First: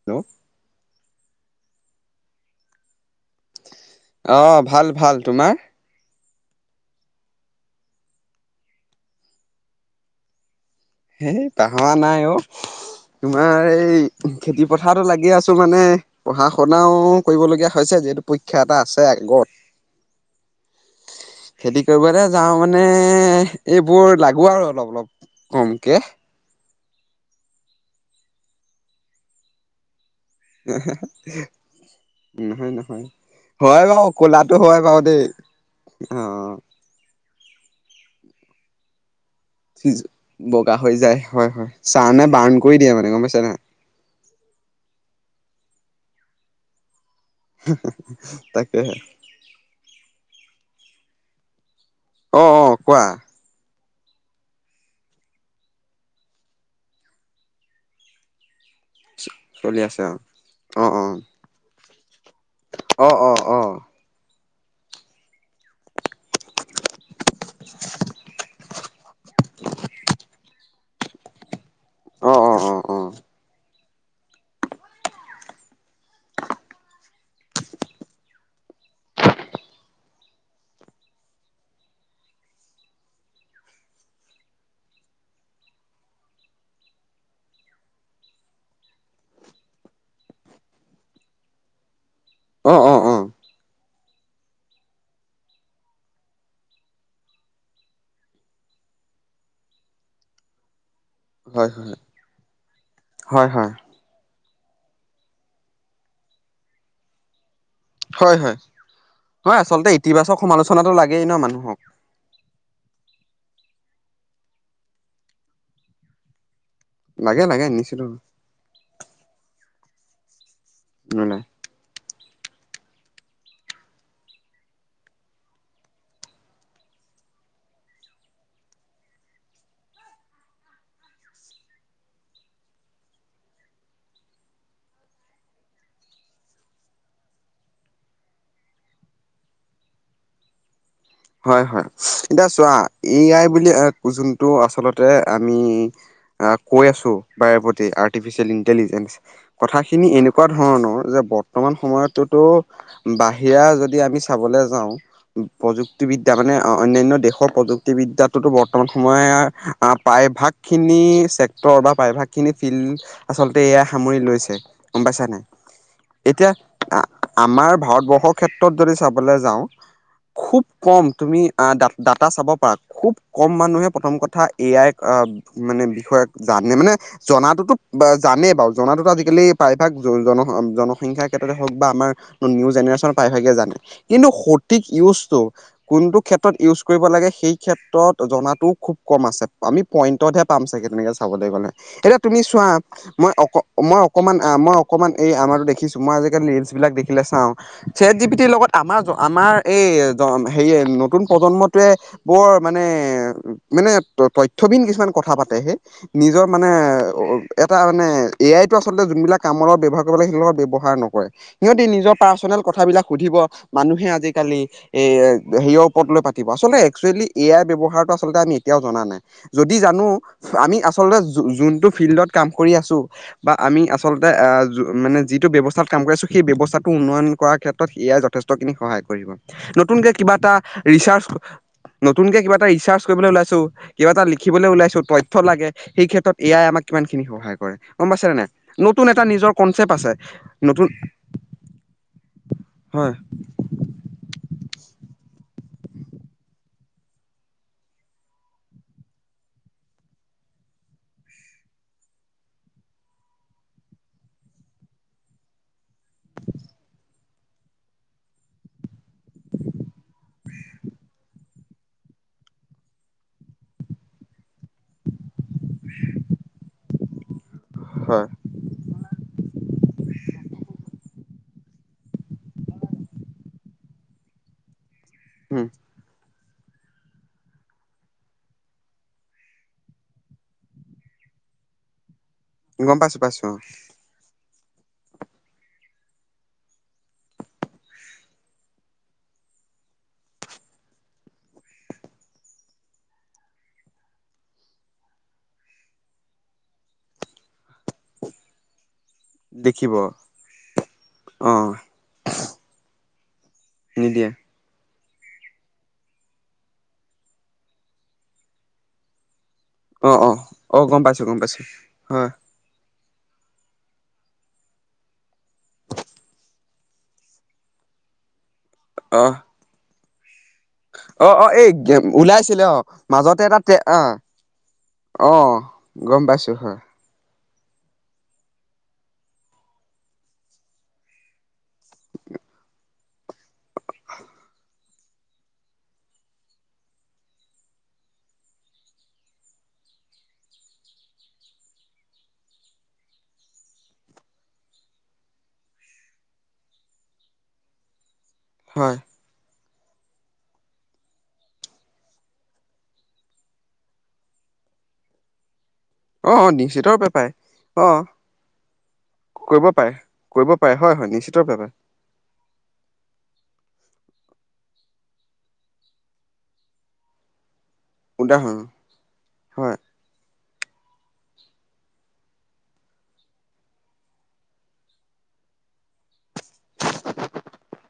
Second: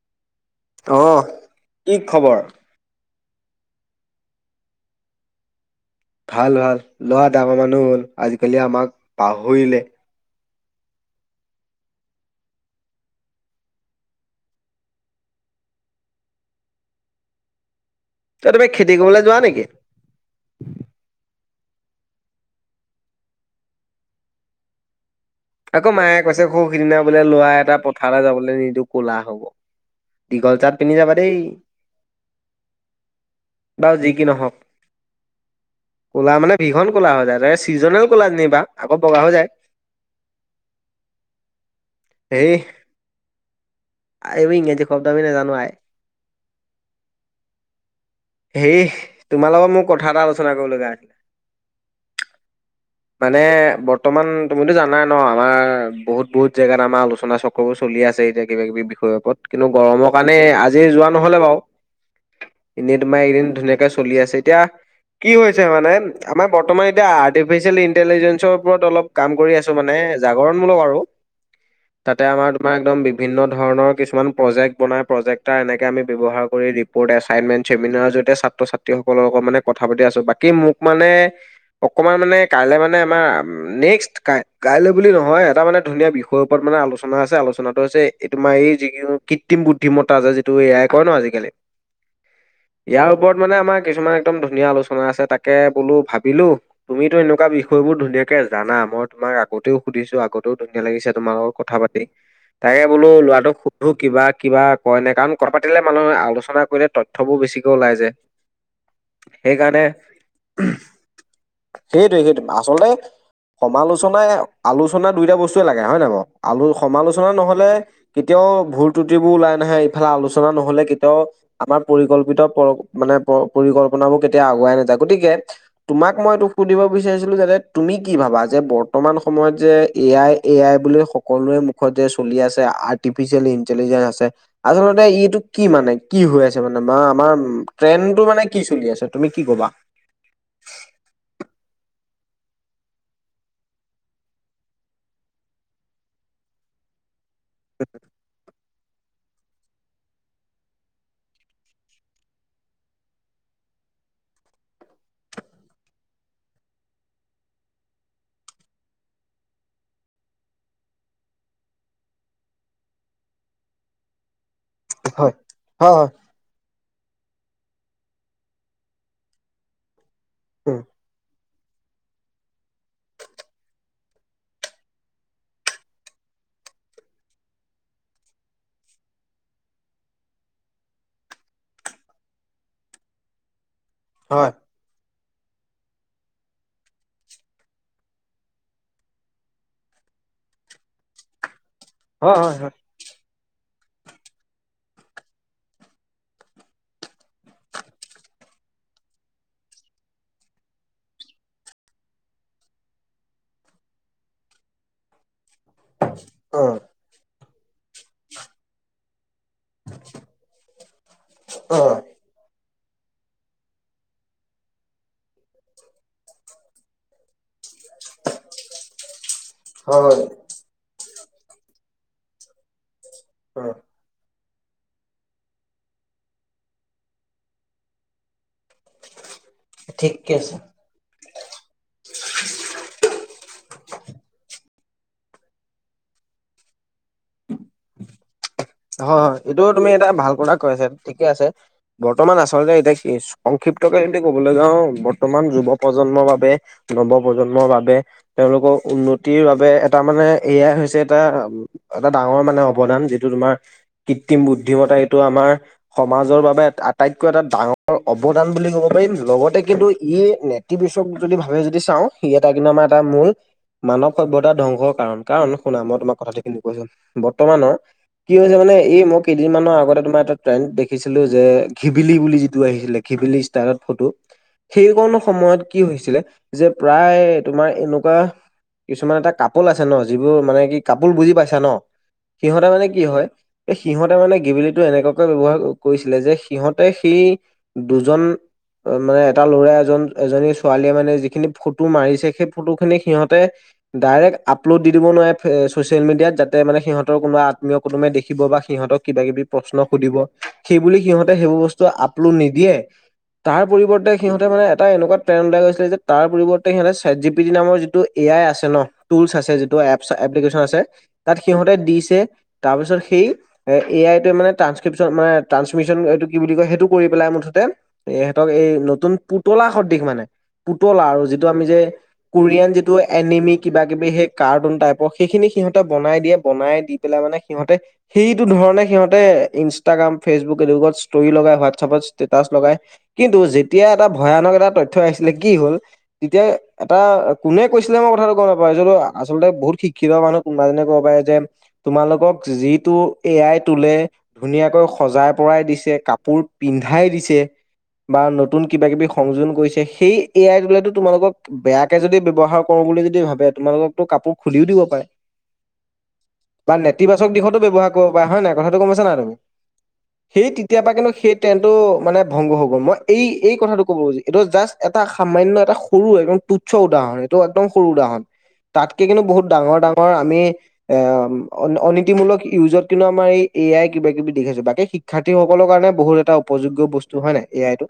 Hello অহ কি খবৰ। অহ ভাল ভাল তোমাৰ। ভাল ভাল লৰা ডাঙৰ মানুহ হ'ল আজিকালি আমাক পাহৰিলে। হেন পাহৰা নাই অহ। তোমাৰ এই খেতি পথাৰতো লাগি আছোঁ মানে। পঢ়া শুনাও কৰিবলগীয়া হৈছে যিহেতু অ পৰীক্ষা তুমি এটা খেতি আছে কৰিবলৈ যোৱা আগত। নেকি? খেতি কৰিবলে যাওঁ মানে এইবোৰ লাগো আৰু অলপ অলপ। আকৌ কমকে। মায়ে কৈছে সৌ সিদিনা বোলে লৰা এটা পথাৰলে যাবলৈ নিদো ক'লা হব। দীঘল চাৰ্ট পিন্ধি যাবা দেই। নহয় নহয় হয় বাৰু যি কি নহওক কলাটো হয় বাৰু দেই ক'লা অহ। মানে ভীষণ ক'লা হৈ যায় তাকে চিজনেল ক'লা যেনেবা আকৌ বগা হৈ যায়। সি বগা হৈ যায় হয় হয় চাহ নে হেই বাৰ্ণ কৰি দিয়ে মানে গম পাইছে নাই। এইবোৰ ইংৰাজী শব্দ আমি নাজানো আই। উহ তাকে হে। তোমালোকৰ মোৰ কথা এটা আলোচনা কৰিব লগিয়া হৈছিলে। অহ অহ কোৱা। মানে বৰ্তমান তুমিতো জানা ন আমাৰ বহুত বহুত জেগাত আমাৰ আলোচনা চক্ৰ। সেইবোৰ চলি আছে এতিয়া কিবা কিবি বিষয়ৰ ওপৰত কিন্তু চলি আছে গৰমৰ অ' কাৰণে আজি অ' যোৱা নহলে বাৰু। এনেই অ' অ' তোমাৰ অ' এইদিন ধুনীয়াকে অ' চলি আছে এতিয়া। কি হৈছে মানে আমাৰ বৰ্তমান এতিয়া আৰ্টিফিচিয়েল ইণ্টেলিজেঞ্চৰ ওপৰত অলপ। কাম কৰি আছো মানে জাগৰণমূলক আৰু তাতে অ' অ' আমাৰ তোমাৰ অ' একদম বিভিন্ন দোকান। ধৰণৰ কিছুমান প্ৰজেক্ট বনাই প্ৰজেক্টাৰ এনেকৈ আমি ব্যৱহাৰ কৰি ৰিপৰ্ট এছাইনমেণ্ট চেমিনাৰ জৰিয়তে ছাত্ৰ ছাত্ৰী। তেওঁলোকৰ লগত মানে কথা পাতি আছো বাকী মোক মানে অকমান মানে কাইলে মানে আমাৰ। নেক্সট কাই কাইলৈ বুলি নহয় এটা মানে ধুনীয়া বিষয়ৰ ওপৰত মানে আলোচনা আছে আলোচনাটো হৈছে। এই তোমাৰ এই যিটো কৃত্ৰিম বুদ্ধিমত্তা যে যিটো এ আই কয় ন আজিকালি। অ' অ' অ' ইয়াৰ অ' ওপৰত মানে আমাৰ কিছুমান একদম ধুনীয়া আলোচনা আছে তাকে বোলো ভাবিলোঁ। তুমিতো এনেকুৱা বিষয় বোৰ ধুনীয়াকে জানা মই তোমাক আগতেও সুধিছো আগত। তও ধুনীয়া লাগিছে তোমাৰ লগত হয় কথা হয়। পাতি তাকে বোলো হয় ল'ৰাটোক হয় কিবা কিবা কয় নে কাৰণ কথা পাতিলে মানুহে আলোচনা কৰিলে ত কথাবোৰ বেছিকৈ ওলাই যায়। হয় হয় হয় সেইকাৰণে আচলতে ইতিবাচক সমালোচনাটো লাগেই ন মানুহক সেইটোৱে সেইটো আচলতে সমালোচনাই আলোচনা দুইটা বস্তুৱে লাগে হয় নে নহয় বাৰু। আলো সমালোচনা লাগে লাগে নহ'লে নিশ্চিত কেতিয়াও ভুল ত্ৰুটিবোৰ ওলাই নাহে ইফালে আলোচনা নহলে কেতিয়াও নোলায় আমাৰ পৰিকল্পিত পৰ মানে প পৰিকল্পনাবোৰ কেতিয়া আগুৱাই নাযায় গতিকে তোমাক মই এইটো সুধিব বিচাৰিছিলো যাতে তুমি কি ভাবা যে বৰ্তমান সময়ত যে এ আই এ আই বুলি সকলোৰে মুখত যে চলি আছে আৰ্টিফিচিয়েল ইণ্টেলিজেঞ্চ আছে। আচলতে ইটো কি মানে কি হৈ আছে মানে আমা আমাৰ ট্ৰেণ্ডটো মানে কি চলি আছে তুমি কি কবা? হয় হয় এতিয়া চোৱা এ আই বুলি যোনটো আচলতে আমি আহ কৈ আছো বাৰে প্ৰতি আৰ্টিফিচিয়েল ইণ্টেলিজেন্ঞ্চ। কথাখিনি এনেকুৱা ধৰণৰ যে বৰ্তমান সময়তোতো। বাহিৰা যদি আমি চাবলৈ যাওঁ প্ৰযু ক্তি বিদ্যা মানে অন্যান্য দেশৰ প্ৰযুক্তি বিদ্যাটোতো বৰ্তমান সময়ে প্ৰায়ভাগ। খিনি চেক্টৰ বা প্ৰায়ভাগ খিনি ফিল্ড আচলতে এ আই সামৰি লৈছে। গম পাইছা হয় নাই। হয় হয় এতিয়া আমাৰ ভাৰতবৰ্ষৰ ক্ষেত্ৰত যদি চাবলৈ যাওঁ খুব উম কম তুমি ডা ডাটা চাব পাৰা খুব কম মানুহে প্ৰথম কথা এ আই আহ। মানে বিষয়াক জানে মানে। জনাটোতো জানেই বাৰু জনাটোতো আজিকালি প্ৰায়ভাগ জন জনসংখ্যাৰ ক্ষেত্ৰতে হওক বা আমাৰ নিউ জেনেৰে্চন প্ৰায়ভাগে জানে কিন্তু হয় সঠিক ইউজটো কোনটো ক্ষেত্ৰত ইউজ কৰিব লাগে সেই ক্ষেত্ৰত জনাটোও খুব কম আছে। আমি পইণ্টতহে পাম চাগে তেনেকে চাবলৈ গ'লে এতিয়া হয় তুমি হয় চোৱা। হয় মই অক মই অকমান মই অকমান এই আমাৰ দেখিছো মই আজিকালি ৰিলচ বিলাক দেখিলে চাওঁ। চেট জি পিতিৰ লগত আমাৰ আমাৰ এই হেৰিয়ে নতুন প্ৰজন্মটোৱে বৰ মানে মানে তথ্যবিন কিছুমান কথা পাতে হে। নিজৰ অ মানে এটা মানে এ আইতো আচলতে যোনবিলাক কামত ব্যৱহাৰ কৰিব লাগে সিহঁতৰ লগত ব্যৱহাৰ নকৰে অ সিহঁতি নিজৰ পাৰ্চনেল কথাবিলাক সুধিব মানুহে আজিকালি। এ সেয়ৰ ওপৰত লৈ পাতিব আচলতে এক্সোৱেলি এ আই ব্যৱহাৰ। টো আচলতে আমি এতিয়াও জনা নাই যদি জানো। হয় আমি আচলতে যো যোনটো ফিল্ডত কাম কৰি আছোঁ বা অ আমি আচলতে আ মানে যিটো ব্যৱস্থাত কাম কৰি আছো সেই ব্যৱস্থাটো উন্নয়ন কৰাৰ ক্ষেত্ৰত এআই যথেষ্টখিনি সহায় কৰিব। নতুনকে ঠিকে কিবা আছে এটা ৰিচাৰ্চ নতুনকে কিবা এটা ৰিচাৰ্চ কৰিবলৈ ওলাইছো কিবা এটা লিখিবলৈ ওলাইছো তথ্য লাগে। সেই ক্ষেত্ৰত এয়াই আমাক কিমান খিনি সহায় কৰে গম পাইছানে নাই। নতুন হয় এটা হয় নিজৰ এইটো তুমি কনচেপ্ট এটা আছে ভাল কথা কৈ নতুন আছা ঠিকে আছে। বৰ্তমান আচলতে এতিয়া কি হয় সংক্ষিপ্তকে যদি ক'বলৈ যাওঁ বৰ্তমান যুৱক প্ৰজন্মৰ বাবে নৱ প্ৰজন্মৰ বাবে। তেওঁলোকৰ উন্নতিৰ বাবে এটা মানে এ আই হৈছে এটা এটা ডাঙৰ মানে অৱদান যিটো তোমাৰ কৃত্ৰিম বুদ্ধিমতা এইটো আমাৰ সমাজৰ বাবে আটাইতকৈ এটা ডাঙৰ অৱদান বুলি ক'ব পাৰিম লগতে কিন্তু ই ইতিবিচক যদি ভাল যদি চাওঁ সি এটা কিন্তু আমাৰ এটা মূল মানৱ সভ্যতা ধ্বংসৰ কাৰণ। কাৰণ শুনা মই তোমাক কথাটো কিন্তু কৈছো বৰ্তমানৰ হয় কি হৈছে মানে এই মই কেইদিন মানৰ আগতে তোমাৰ এটা ট্ৰেণ্ড দেখিছিলো যে ঘিবিলি বুলি যিটো আহিছিলে ঘিবিলিছ [unintelligible] ফটো সেইকন উম সময়ত কি হৈছিলে যে প্ৰায় তোমাৰ এনোকুৱা কিছুমান এটা কাপোল আছে ন যিবোৰ মানে কি কাপোল বুজি পাইছা ন সিহঁতে মানে গম কি পাইছো হয় পাইছো অ এ, সিহঁতে মানে গিবিলিটো এনেকুৱা কে ব্যৱহাৰ কৰিছিলে যে সিহঁতে সেই দুজন অ', মানে এটা ল'ৰা এজন, এজনী ছোৱালীয়ে মানে যিখিনি ফটো মাৰিছে সেই ফটোখিনি সিহঁতে ডাইৰেক্ট আপলোড দি দিব নোৱাৰে ফে এ, ছ'চিয়েল মিডিয়াত যাতে মানে সিহঁতৰ কোনোবা আত মীয় কোনোবাই দেখিব বা সিহঁতক কিবা কিবি প্ৰশ্ন দেখিব সুধিব, সেই বুলি সিহঁতে অ সেইবোৰ বস্তু আপ [unintelligible] নিদিয়ে, তাৰ পৰিৱৰ্তে নিদিয়ে সিহঁতে মানে এটা এনোকুৱা [unintelligible] এটা কৰিছে যে তাৰ পৰিৱৰ্তে সিহঁতে ছেটজিপিটি নামৰ যিটো এ আই আছে ন টুলচ আছে যিটো এপছ অ অ এপলিকেশ্যন আছে। অ গম পাইছো তাত গম পাইছো সিহঁতে দিছে হয় তাৰপিছত সেই এ, এ আইটে মানে ট্ৰানস্কিপশ্যন মানে ট্ৰাঞ্চমিশ্যন এইটো কি বুলি কয় সেইটো কৰি পেলাই মুঠতে ইহঁতক এই নতুন অ পুতলা সদৃশ মানে পুতলা আৰু অ যিটো অ আমি এই যে গে- ওলাইছিলে কোৰিয়ান অ যিটো মাজতে এনিমি এটা কিবা টে- অ কিবি সেই কাৰ্টুন টাইপ অ', সেইখিনি সিহঁতক বনাই গম দিয়ে পাইছো বনাই হয়, দি পেলাই মানে সিহঁতে সেইটো ধৰণে সিহঁতে ইনষ্টাগ্ৰাম, ফেচবুক এনেকুৱাত ষ্টৰি লগাই হোৱাটছাপত ষ্টেটাচ লগায়। কিন্তু যেতিয়া এটা ভয়ানক এটা তথ্য আহিছিলে কি হ'ল তেতিয়া এটা অ', কোনে কৈছিলে মই কথাটো গম নাপাওঁ [unintelligible] আচলতে বহুত শিক্ষিত মানুহ কোনবা এজনে ক'ব পাৰে যে তোমালোকক যিটো এ আই টোলে ধুনীয়াকৈ সজাই পৰাই দিছে, কাপোৰ পিন্ধাই দিছে বা নতুন হয়, কিবাকিবি স- সংযোজন কৰিছে সেই এ আই টোলেটো তোমালোকক বেয়াকে যদি ব্যৱহাৰ কৰোঁ বুলি যদি ভাবে তোমালোকক ত' কাপোৰ খুলিও দিব পাৰে। অ', অ', নিশ্চিত [unintelligible] তিবাচক দিশতো ব্যৱহাৰ অ', কৰিব পাৰে হয় নাই কথাটো গম পাইছা নাই তুমি? কৰিব পাৰে, সেই কৰিব পাৰে তিতিয়া পা হয়, হয়, কিন্তু নিশ্চিত সেই ৰূপে পাৰে, ট্ৰেণ্ডটো মানে ভংগ হৈ গ'ল। মই এই এই কথাটো ক'ব খুজি এইটো জাষ্ট এটা সামান্য এটা সৰু একদম তুচ্ছ উদাহৰণহে টো একদম সৰু উদাহৰণ। তাতকে কিন্তু বহুত হয়। ডাঙৰ ডাঙৰ আমি এ অন অনীতিমূলক ইউজত কিন্তু আমাৰ এই এ আই কিবাকিবি [unintelligible] বাকী, শিক্ষাৰ্থীসকলৰ কাৰণে বহুত এটা উপ উপযোগ্য বস্তু হয় নাই এ আইটো?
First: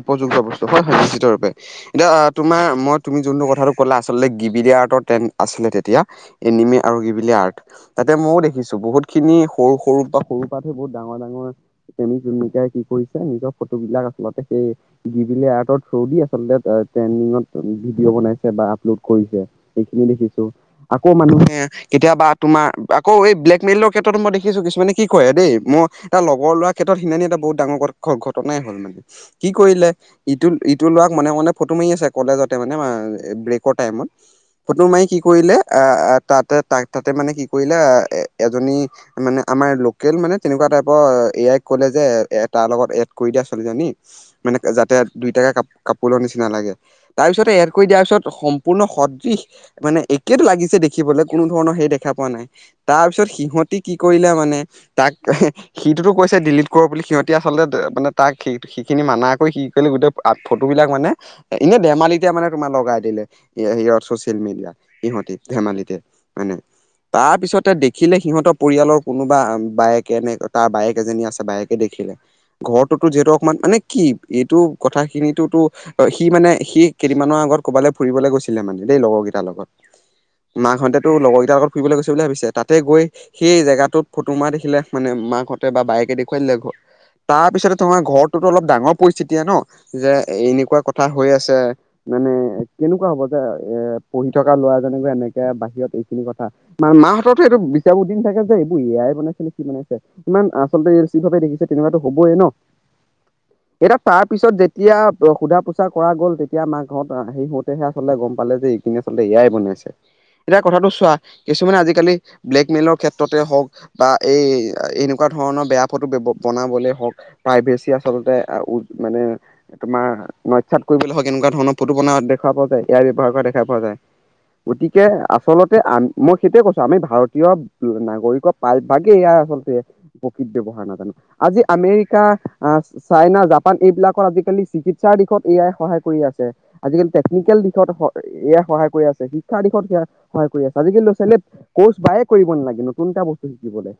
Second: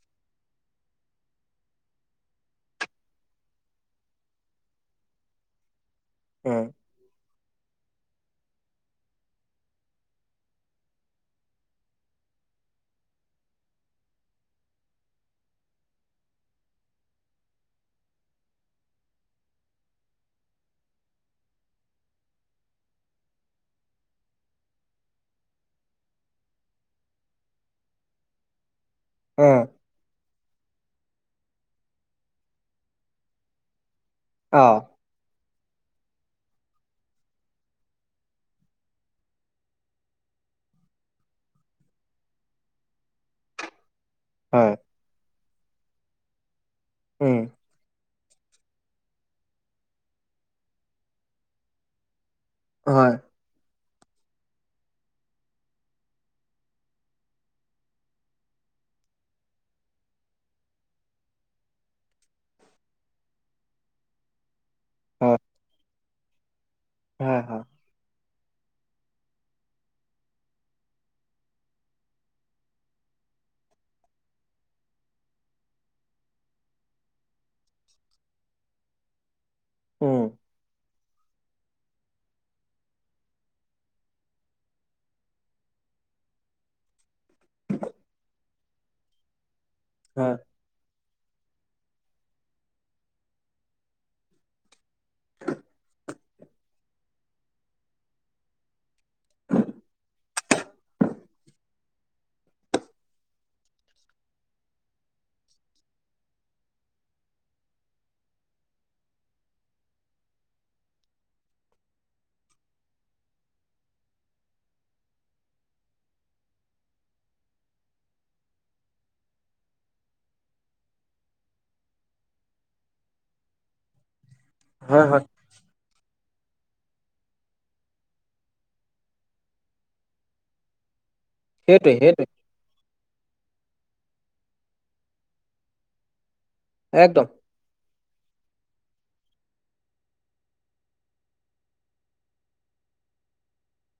উপযোগ্য বস্তু হয় হয় নিশ্চিতৰূপে। এতিয়া আ, তোমাৰ মই তুমি যোনটো কথাটো ক'লা আচলতে গিবিলি আৰ্টৰ ট্ৰেণ্ড আছিলে তেতিয়া। উম এনিমিয়া আৰু গিবিলি আৰ্ট। তাতে মইও দেখিছোঁ বহুতখিনি সৰু সৰু পা সৰু পাহে বহুত ডাঙৰ ডাঙৰ প্ৰেমিক প্ৰেমিকাই কি কৰিছে নিজৰ ফটোবিলাক আচলতে সেই গিবিলি আৰ্টৰ থ্ৰু দি আচলতে আ, ট্ৰেণ্ডিংত ভিডিঅ বনাইছে বা আপলোড কৰিছে। সেইখিনি দেখিছোঁ। আকৌ মানুহে কেতিয়াবা তোমাৰ আকৌ এই ব্লেকমেইলৰ ক্ষেত্ৰতো মই দেখিছোঁ কিছুমানে কি কৰে দেই মই টা লগৰ ল'ৰাৰ ক্ষেত্ৰত সিনাখনি এটা বহুত ডাঙৰ [unintelligible] ঘটনাই হ'ল মানে। কি উম কৰিলে ইটো ইটো ল'ৰাক মনে মনে ফটো মাৰি আছে কলেজতে মানে মা এ, ব্ৰেকৰ টাইমত। অ ফটো মাৰি কি কৰিলে আ, আ, তাতে তাক তাতে মানে কি কৰিলে আ, এ, এজনী মানে আমাৰ লোকেল মানে তেনেকুৱা টাইপৰ এ, এ আইক ক'লে যে এ তাৰ লগত এড কৰি দিয়া ছোৱালীজনী। মানে হয় যাতে দুইটাকে কাপ কাপোলৰ নিচিনা লাগে। তাৰ উম পিছতে এড কৰি দিয়াৰ পিছত সম্পূৰ্ণ সদৃশ মানে একেইটো লাগিছে দেখিবলে কোনো ধৰণৰ হেৰি দেখা পোৱা নাই। তাৰ হয় পিছত সিহঁতি কি কৰিলে মানে তাক সিটোতো কৈছে ডিলিট কৰ বুলি সিহঁতে আচলতে মানে তাক সি সেইখিনি মানা কৰি, কি কৰিলে গোটেই ফটোবিলাক মানে এনে ধেমালিতে মানে তোমাৰ লগাই দিলে, [unintelligible] ছচিয়েল মিডিয়াত। সিঁহতি হয় ধেমালিতে মানে। তাৰ হয় হয় পিছতে দেখিলে সিহঁতৰ পৰিয়ালৰ কোনোবা বায়েকে [unintelligible] তাৰ বায়েক এজনী আছে বায়েকে দেখিলে। ঘৰটোতো যিহেতু অকমান, মানে কি এইটো কথাখিনিটোতো অ', সি মানে সি কেইদিনমানৰ আগত ক'ৰবালে ফুৰিবলৈ গৈছিলে মানে, দেই লগৰ কেইটাৰ লগত। উম মাকহঁতেতো লগৰ কিটাৰ লগত ফুৰিবলৈ গৈছে বুলি ভাবিছে। তাতে গৈ সেই জেগাটোত ফটো মৰা দেখিলে, মানে মাকহঁতে বা বায়েকে দেখুৱাই দিলে ঘৰত তাৰপিছতে তোমাৰ ঘৰটোতো অলপ ডাঙৰ পৰিস্থিতিয়ে ন, যে হয় এনেকুৱা কথা হৈ আছে। মানে কেনেকুৱা হ'ব যে, এ পঢ়ি থকা ল'ৰাজনে গৈ এনেকে বাহিৰত এইখিনি কথা! মান মাহতৰতো এইটো বিচাৰ [unintelligible] দিন থাকে যে এইবোৰ এয়াই বনাইছে নে কি বনাইছে। কিমান আচলতে কি ভাবে দেখিছে তেনেকুৱাতো হবইে ন? এতিয়া তাৰ পিছত যেতিয়া সোধা পোছা কৰা গ'ল তেতিয়া মাক হত আহি গল। সহে আচলতে গম পালে যে এইখিনি আচলতে এয়াই বনাইছে। এতিয়া কথাটো চোৱা কিছুমানে আজিকালি ব্লেকমেইলৰ ক্ষেত্ৰতে হওক। বা এই এনেকুৱা ধৰণৰ বেয়া ফটো বনাবলে হওঁক প্ৰাইভেচি আ। আচলতে আ উ মানে তোমাৰ। নক্ষাত কৰিবলৈ হওক এনেকুৱা ধৰণৰ ফটো বনোৱা দেখা পোৱা যায় ইয়াৰ ব্যৱহাৰ কৰা দেখা পোৱা যায়। গতিকে হয় হয় আচলতে আমি। মই সেইটোয়ে ক ইছো আমি ভাৰতীয় নাগৰিকৰ প্ৰায়ভাগে ইয়াৰ আচলতে। প্ৰকৃত ব্যৱহাৰ নাজানে আজি সেইটোৱে আমেৰিকা। সেইটোৱে আহ চাইনা জাপান এইবিলাকত আজিকালি চিকিৎসাৰ দিশত এয়াই সহায় কৰি আছে। আজিকালি একদম টেকনিকেল দিশত এআই সহায় কৰি আছে শিক্ষাৰ দিশত সেয়া সহায় কৰি আছে আজিকালি ল'ৰা ছোৱালীয়ে। কৰ্চ বায়ে কৰিব নালাগে নতুন এটা বস্তু শিকিবলে।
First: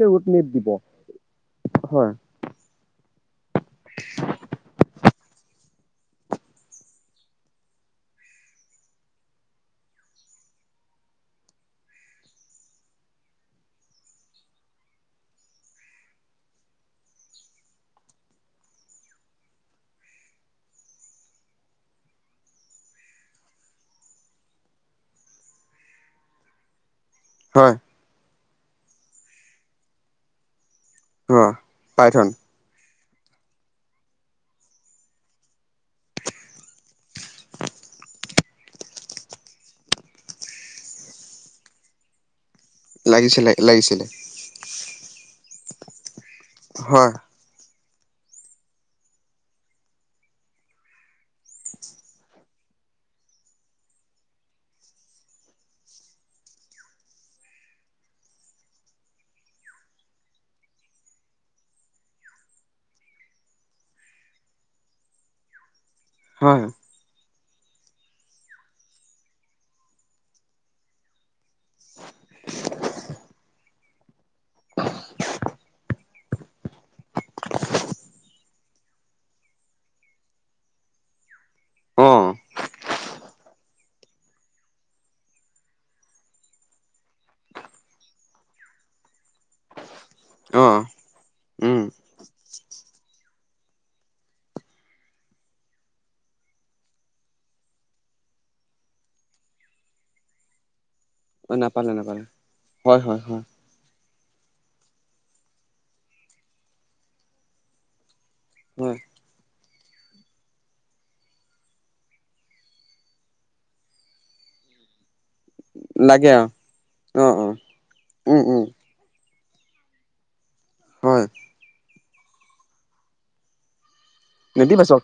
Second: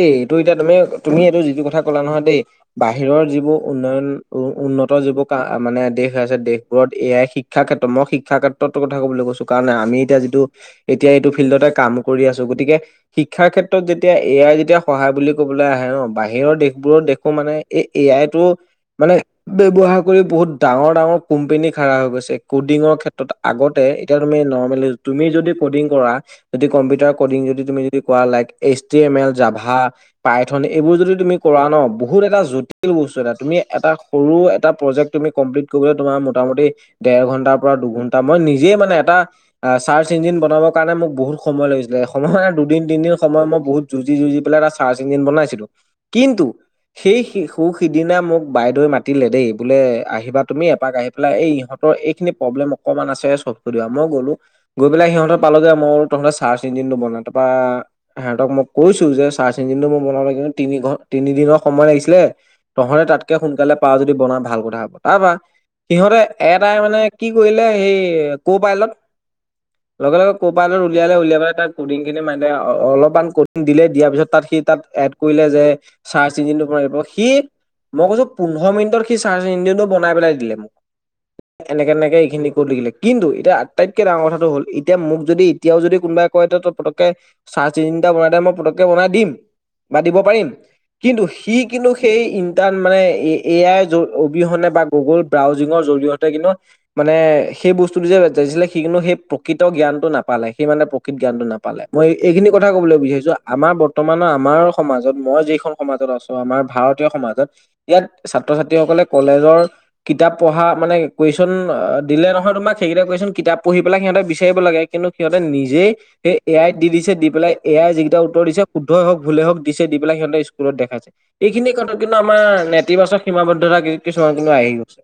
এই এইটো এতিয়া তুমি তুমি এইটো যিটো কথা কলা হয় নহয় দেই। বাহিৰৰ যিবোৰ উন্নয়ন উন্নত যিবোৰ ক মানে দেশ আছে দেশবোৰত এ আই শিক। শিক্ষাৰ ক্ষেত্ৰত মই শিক্ষাৰ ক্ষেত্ৰত কথা ক'বলৈ কৈছো কাৰণ আমি এতিয়া যিটো। এতিয়া এইটো ফিল্ডতে কাম কৰি আছো গতিকে শিক্ষাৰ ক্ষেত্ৰত যেতিয়া। এ আই যেতিয়া সহায় বুলি কবলৈ আহে ন বাহিৰৰ দেশবোৰত দেখো মানে এই এ আইতো। মানে ব্যৱহাৰ কৰি বহুত ডাঙৰ ডাঙৰ কোম্পানী খাৰা হৈ গৈছে কডিঙৰ ক্ষেত্ৰত। আগতে এতিয়া তুমি নৰ্মেলি তুমি যদি কডিং কৰা যদি কম্পিউটাৰ। কডিং যদি হয় তুমি যদি কৰা লাইক এইচটিএমএল, জাভা, পায়থন এইবোৰ যদি। তুমি হয় কৰা ন বহুত পাইথন এটা জুতি। সৰু বস্তু এটা তুমি এটা সৰু এটা প্ৰজেক্ট কম্পিলিত কৰিবলে তোমাৰ মোটা মুটি। ডেৰ ঘণ্টাৰ পৰা দুঘণ্টা মই নিজে মানে এটা। চাৰ্চ ইঞ্জিন বনাবৰ কাৰণে মোক বহুত সময় লাগিছিলে সময় মানে দুদিন তিনদিন সময় লাগিছিলে মই বহুত। লাগিছিলে ই জি পেল এটা চাৰ্চ ইঞ্জিন বনাইছিলো কিন্তু হয় সেই। সু সিদিনা মোক বাইদেও মাতিলে দেই বোলে আহিবা তুমি এপাক আহি পেলাই এই ইহঁতৰ এইখিনি প্ৰব্লেম। অকণমান আছে চব [unintelligible] মই গ'লো। গৈ পেলাই সিহঁততে পালোঁগৈ মোৰ তহঁতে চাৰ্চ ইঞ্জিনটো বনাই তাপা সিহঁতক মোক। কৈছো যে চাৰ্চ ইঞ্জিনটো মই বনাবলে কিন্তু তিনি তিনিদিনৰ সময় লাগিছিলে। তহঁতে তাতকে সোনকালে পা যদি বনা ভাল কথা হব তাপা সিহঁতে হয় এটাই মানে। কি কৰিলে সেই ক' পাইলত। লগে লগে ক'ৰপালড উলিয়ালে উলিয়াই পাই তাৰ কডিং খিনি মাৰিলে অ অলপমান। দিলে দিয়াৰ পিছত তা'ত সি তা'ত এড কৰিলে যে চাৰ্জ ইঞ্জিনটো সি- মই কৈছো পোন্ধৰ মিনিটত সি চাৰ্জ ইঞ্জিনটো বনাই পেলাই দিলে মোক। অ এনেকৈ-এনেকৈ এইখিনি কৰি কৰিলে, কিন্তু এতিয়া আটাইতকৈ ডাঙৰ কথাটো হ'ল এতিয়া মোক যদি এতিয়াও যদি কোনোবা- মই তো পতকে চাৰ্জ ইঞ্জিন এটা বনাই মই পতকে বনাই দিম বা দিব পাৰিম। অ কিন্তু সি উম কিন্তু সেই ইণ্টাৰ মানে এ আইৰ অবিহনে বা গুগল ব্ৰাউজিঙৰ জৰিয়তে। কিন্তু মানে সেই বস্তুটো যোইছিলে সি কিন্তু সেই প্ৰকৃত জ্ঞানটো নাপালে সি মানে। জ্ঞান নাপালে মই এইখিনি কথা কবলৈ হয় হয় বিচাৰিছো। হয় আমাৰ বৰ্তমানৰ আমাৰ সমাজত মই যিখন সমাজত আছো আমাৰ ভাৰতীয় সমাজত- ইয়াত হয় ছাত্ৰ-ছাত্ৰীসকলে কলেজৰ- কিতাপ পঢ়া মানে কুৱেশ্যন দিলে নহয় তোমাক সেইকেইটা কুৱচন কিতাপ পঢ়ি পেলাই সিহতে বিচাৰিব লাগে। কিন্তু সিহঁতে নিজেই লাগে সেই অ এ আই দি দিছে, অ দি অ পেলাই এ আই যি কেইটা উম উত্তৰ উম দিছে- শুদ্ধই হওক, ভুলে হওক, দিছে দি পিলাই সিহঁতে স্কুলত দেখাইছে। হয় সেইখিনি কথা কিন্তু আমাৰ নেতিবাচক সীমাবদ্ধতা। কিছুমান কিন্তু আহি গৈছে। নেতিবাচক।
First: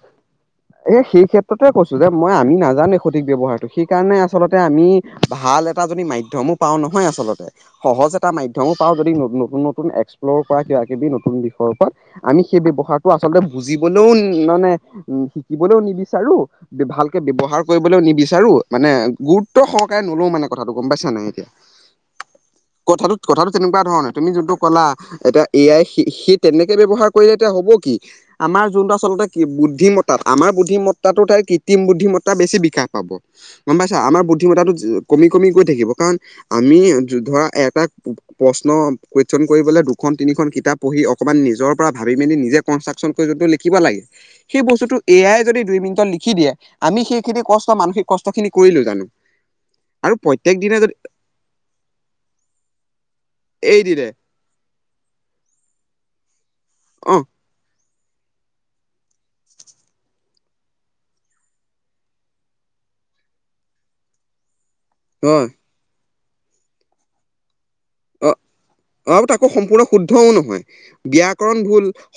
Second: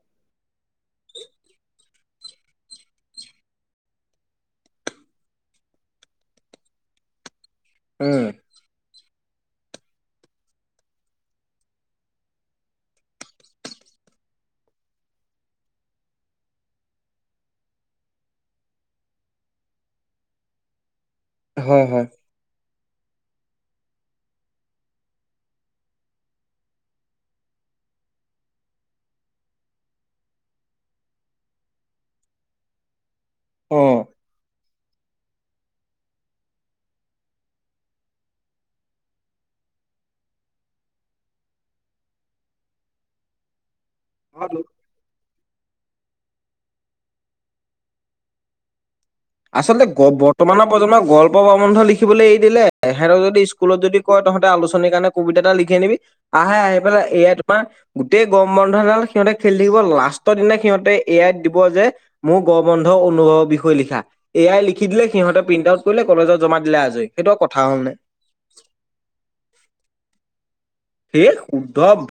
এ সেই ক্ষেত্ৰতে কৈছো যে মই আমি নাজানে সঠিক ব্যৱহাৰটো। সেইকাৰণে আচলতে আমি ভাল এটা যদি মাধ্যমো পাওঁ নহয় আচলতে সহজ উম, এটা মাধ্য- মও পাওঁ যদি নতুন-নতুন এক্সপ্ল'ৰ পৰা কিবা-কিবি নতুন দিশৰ পৰা- আমি সেই ব্যৱহাৰটো আচলতে বুজিবলৈও মানে উম শিকিবলৈও নিবিচাৰো। ভালকে ব্যৱহাৰ কৰিবলৈও নিবিচাৰো মানে গুৰুত্ব সহকাৰে নলও মানে কথাটো গম পাইছা নাই এতিয়া। হয়-হয়। কথাটো-কথাটো তেনেকুৱা ধৰণে নহয়, তুমি যোনটো ক'লা- এতিয়া এ আই সি, সি তেনেকে ব্যৱহাৰ কৰিলে এতিয়া হ'ব কি? আমাৰ যোনটো আচলতে বুদ্ধিমত্তা আমাৰ বুদ্ধিমত্তাটো তাই কৃত্ৰিম বুদ্ধিমত্তা বেছি বিকাশ পাব। গম পাইছা, অ'। আমাৰ বুদ্ধিমত্তাটো কমি কমি গৈ থাকিব। কাৰণ- আমি ধৰা এটা- প্ৰশ্ন কুৱেচন কৰিবলৈ দুখন, তিনিখন কিতাপ পঢ়ি অকণমান নিজৰ পৰা ভাবি মেলি নিজে- লিখিব লাগে, সেই বস্তুটো- এ আই যদি দুই মিনিটত লিখি দিয়ে আমি সেইখিনি কষ্ট মানসিক কষ্ট খিনি কৰিলো জানো। আচলতে আৰু প্ৰত্যেক বৰ্তমানৰ দিনে যদি প্ৰজন্মক গল্প প্ৰবন্ধ লিখিবলৈ এৰি দিলে, তেখঁতক যদি স্কুলত এই যদি দিলে কয় তহঁ কিবা আলোচনীৰ কাৰণে কবিতা এটা লিখি আনিবি আহে আহি পেলাই অ এ আই তোমাৰ- গোটেই গৰম বন্ধডাল সিহঁতে খেলি থাকিব লাষ্টৰ দিনা সিহঁতে এ আইত দিব যে- মোৰ গৰম বন্ধ অনুভৱৰ বিষয়ে লিখা। এ আই লিখি দিলে সিহঁতে হয় প্ৰিণ্টআউট কৰিলে কলেজত জমা দিলে আজৰি সেইটো আৰু কথা হ'ল নে। অহ', - অ তাকো সম্পূৰ্ণ শুদ্ধও নহয়, সেই ব্যাকৰণ শুদ্ধ ভুল।